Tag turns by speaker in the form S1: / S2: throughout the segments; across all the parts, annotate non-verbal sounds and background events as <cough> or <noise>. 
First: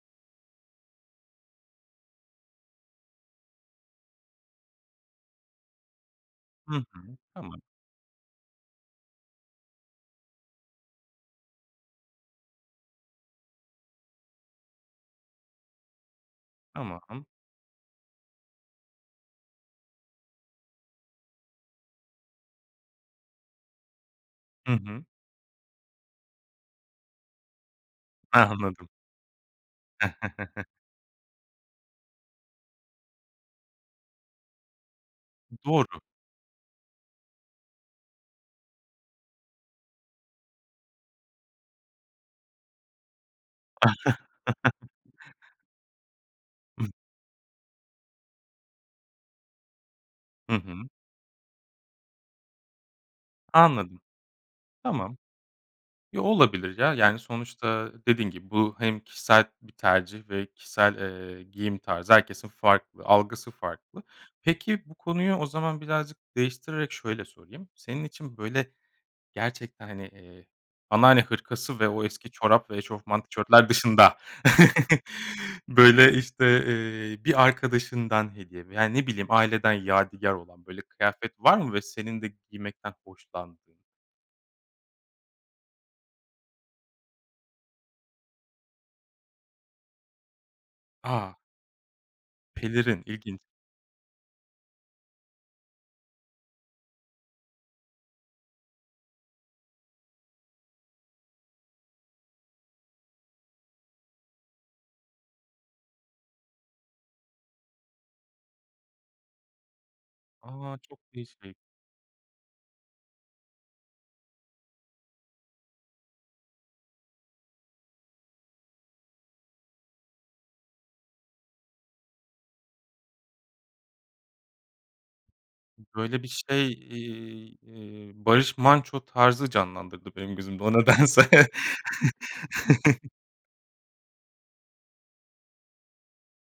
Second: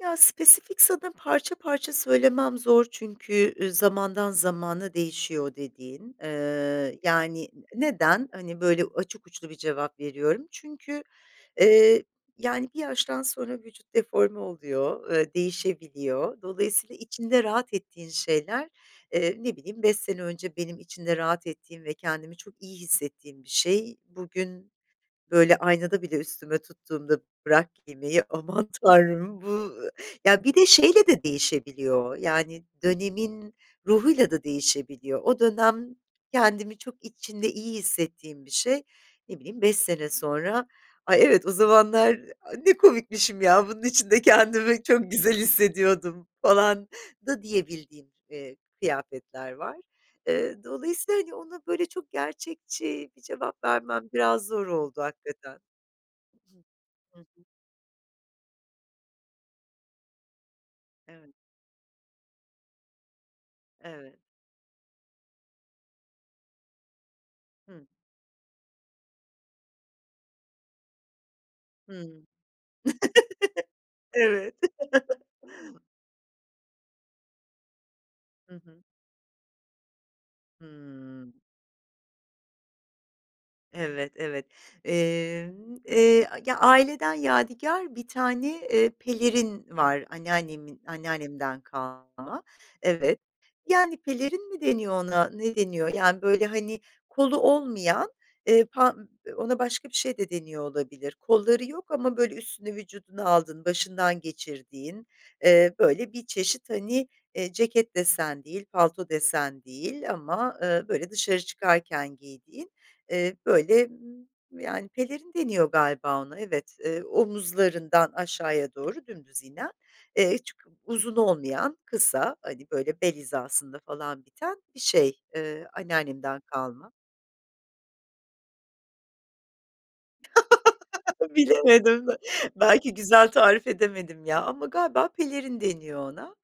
S1: Ya, spesifik sana parça parça söylemem zor çünkü, ııı, zamandan zamana değişiyor o dediğin,
S2: Hı
S1: ııı,
S2: hı.
S1: yani
S2: Tamam.
S1: ı neden hani böyle açık uçlu bir cevap veriyorum çünkü, eee, yani bir yaştan sonra vücut deforme oluyor, eee, değişebiliyor. Dolayısıyla
S2: Tamam.
S1: içinde rahat ettiğin şeyler, eee, ne bileyim 5 sene önce benim içinde rahat ettiğim ve kendimi çok iyi hissettiğim bir şey. Bugün
S2: Hı hı.
S1: böyle aynada bile üstüme tuttuğumda bırak giymeyi aman
S2: Anladım.
S1: tanrım bu ya bir de
S2: <chuckles>
S1: şeyle de değişebiliyor yani dönemin ruhuyla da değişebiliyor. O
S2: M doğru.
S1: dönem kendimi çok içinde iyi hissettiğim bir şey. Ne bileyim 5 sene sonra Ay, evet o zamanlar a ne komikmişim ya bunun içinde kendimi
S2: <giggles>
S1: çok güzel hissediyordum falan da diyebildiğim, eee, kıyafetler var.
S2: Hı
S1: Eee,
S2: hı.
S1: dolayısıyla, hani, ona böyle çok gerçekçi bir cevap
S2: Anladım.
S1: vermem biraz zor oldu
S2: Tamam.
S1: hakikaten.
S2: Yo, olabilir ya.
S1: Hı
S2: Yani,
S1: hı.
S2: sonuçta dediğin gibi bu hem kişisel bir tercih ve kişisel,
S1: Evet.
S2: eee, giyim tarzı herkesin farklı algısı farklı.
S1: Evet.
S2: Peki, bu konuyu o zaman birazcık değiştirerek şöyle sorayım.
S1: Hı.
S2: Senin için böyle gerçekten hani, eee, anneanne hırkası ve o
S1: Hıı. <chuckles>
S2: eski çorap ve eşofman tişörtler dışında
S1: Evet.
S2: <chuckles>
S1: <chuckles>
S2: böyle işte, eee, bir arkadaşından
S1: Hı
S2: hediye
S1: hı.
S2: veya ne bileyim aileden yadigâr olan böyle
S1: Hıı.
S2: kıyafet var mı ve senin de giymekten hoşlandığın?
S1: Evet, evet. Eee, eee, ya aileden yadigar bir tane, eee, pelerin var anneannemin,
S2: A.
S1: anneannemden kalma.
S2: Pelerin,
S1: Evet
S2: ilginç.
S1: yani pelerin mi deniyor ona ne deniyor yani böyle hani kolu olmayan, eee, pa ona başka bir şey de deniyor olabilir kolları yok ama böyle üstünü vücuduna aldığın başından geçirdiğin, eee, böyle bir çeşit hani, eee, ceket desen değil, palto desen değil ama,
S2: A,
S1: ııı,
S2: çok
S1: böyle dışarı
S2: değişik.
S1: çıkarken giydiğin, eee, böyle, ımm, yani pelerin deniyor galiba ona evet, eee, omuzlarından aşağıya doğru dümdüz inen, eee, çok uzun olmayan kısa, hani, böyle bel hizasında falan biten bir şey, ııı,
S2: Böyle bir
S1: anneannemden
S2: şey,
S1: kalma.
S2: eee, eee, Barış Manço tarzı canlandırdı benim gözümde o nedense.
S1: <chuckles> Bilemedim belki
S2: <chuckles>
S1: güzel tarif edemedim ya ama galiba pelerin deniyor ona,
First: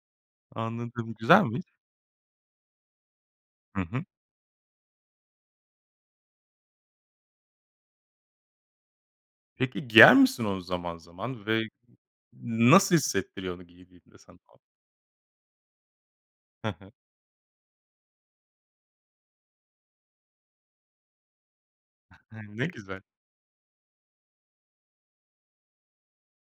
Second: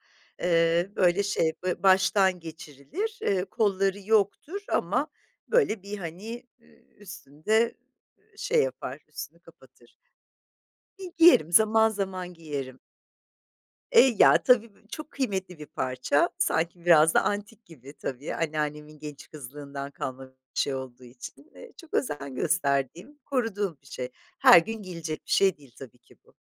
S1: eee,
S2: Anladım
S1: böyle şey
S2: güzelmiş.
S1: böyle ba baştan geçirilir, eee,
S2: Hı
S1: kolları
S2: hı.
S1: yoktur ama böyle bir hani, ııı, üstünde, ııı, şey yapar üstünü
S2: Peki,
S1: kapatır.
S2: giyer misin onu zaman
S1: Gi
S2: zaman
S1: giyerim
S2: ve
S1: zaman zaman
S2: n
S1: giyerim.
S2: nasıl hissettiriyor onu
S1: Eee,
S2: giydiğinde sana
S1: ya
S2: o?
S1: tabii b çok kıymetli bir parça
S2: Hı
S1: sanki
S2: hı.
S1: biraz da antik gibi tabii anneannemin genç kızlığından kalma bir şey olduğu için. Eee, çok özen
S2: Hıı, ne güzel.
S1: gösterdiğim, koruduğum bir şey. Her gün giyilecek bir şey değil tabii ki bu.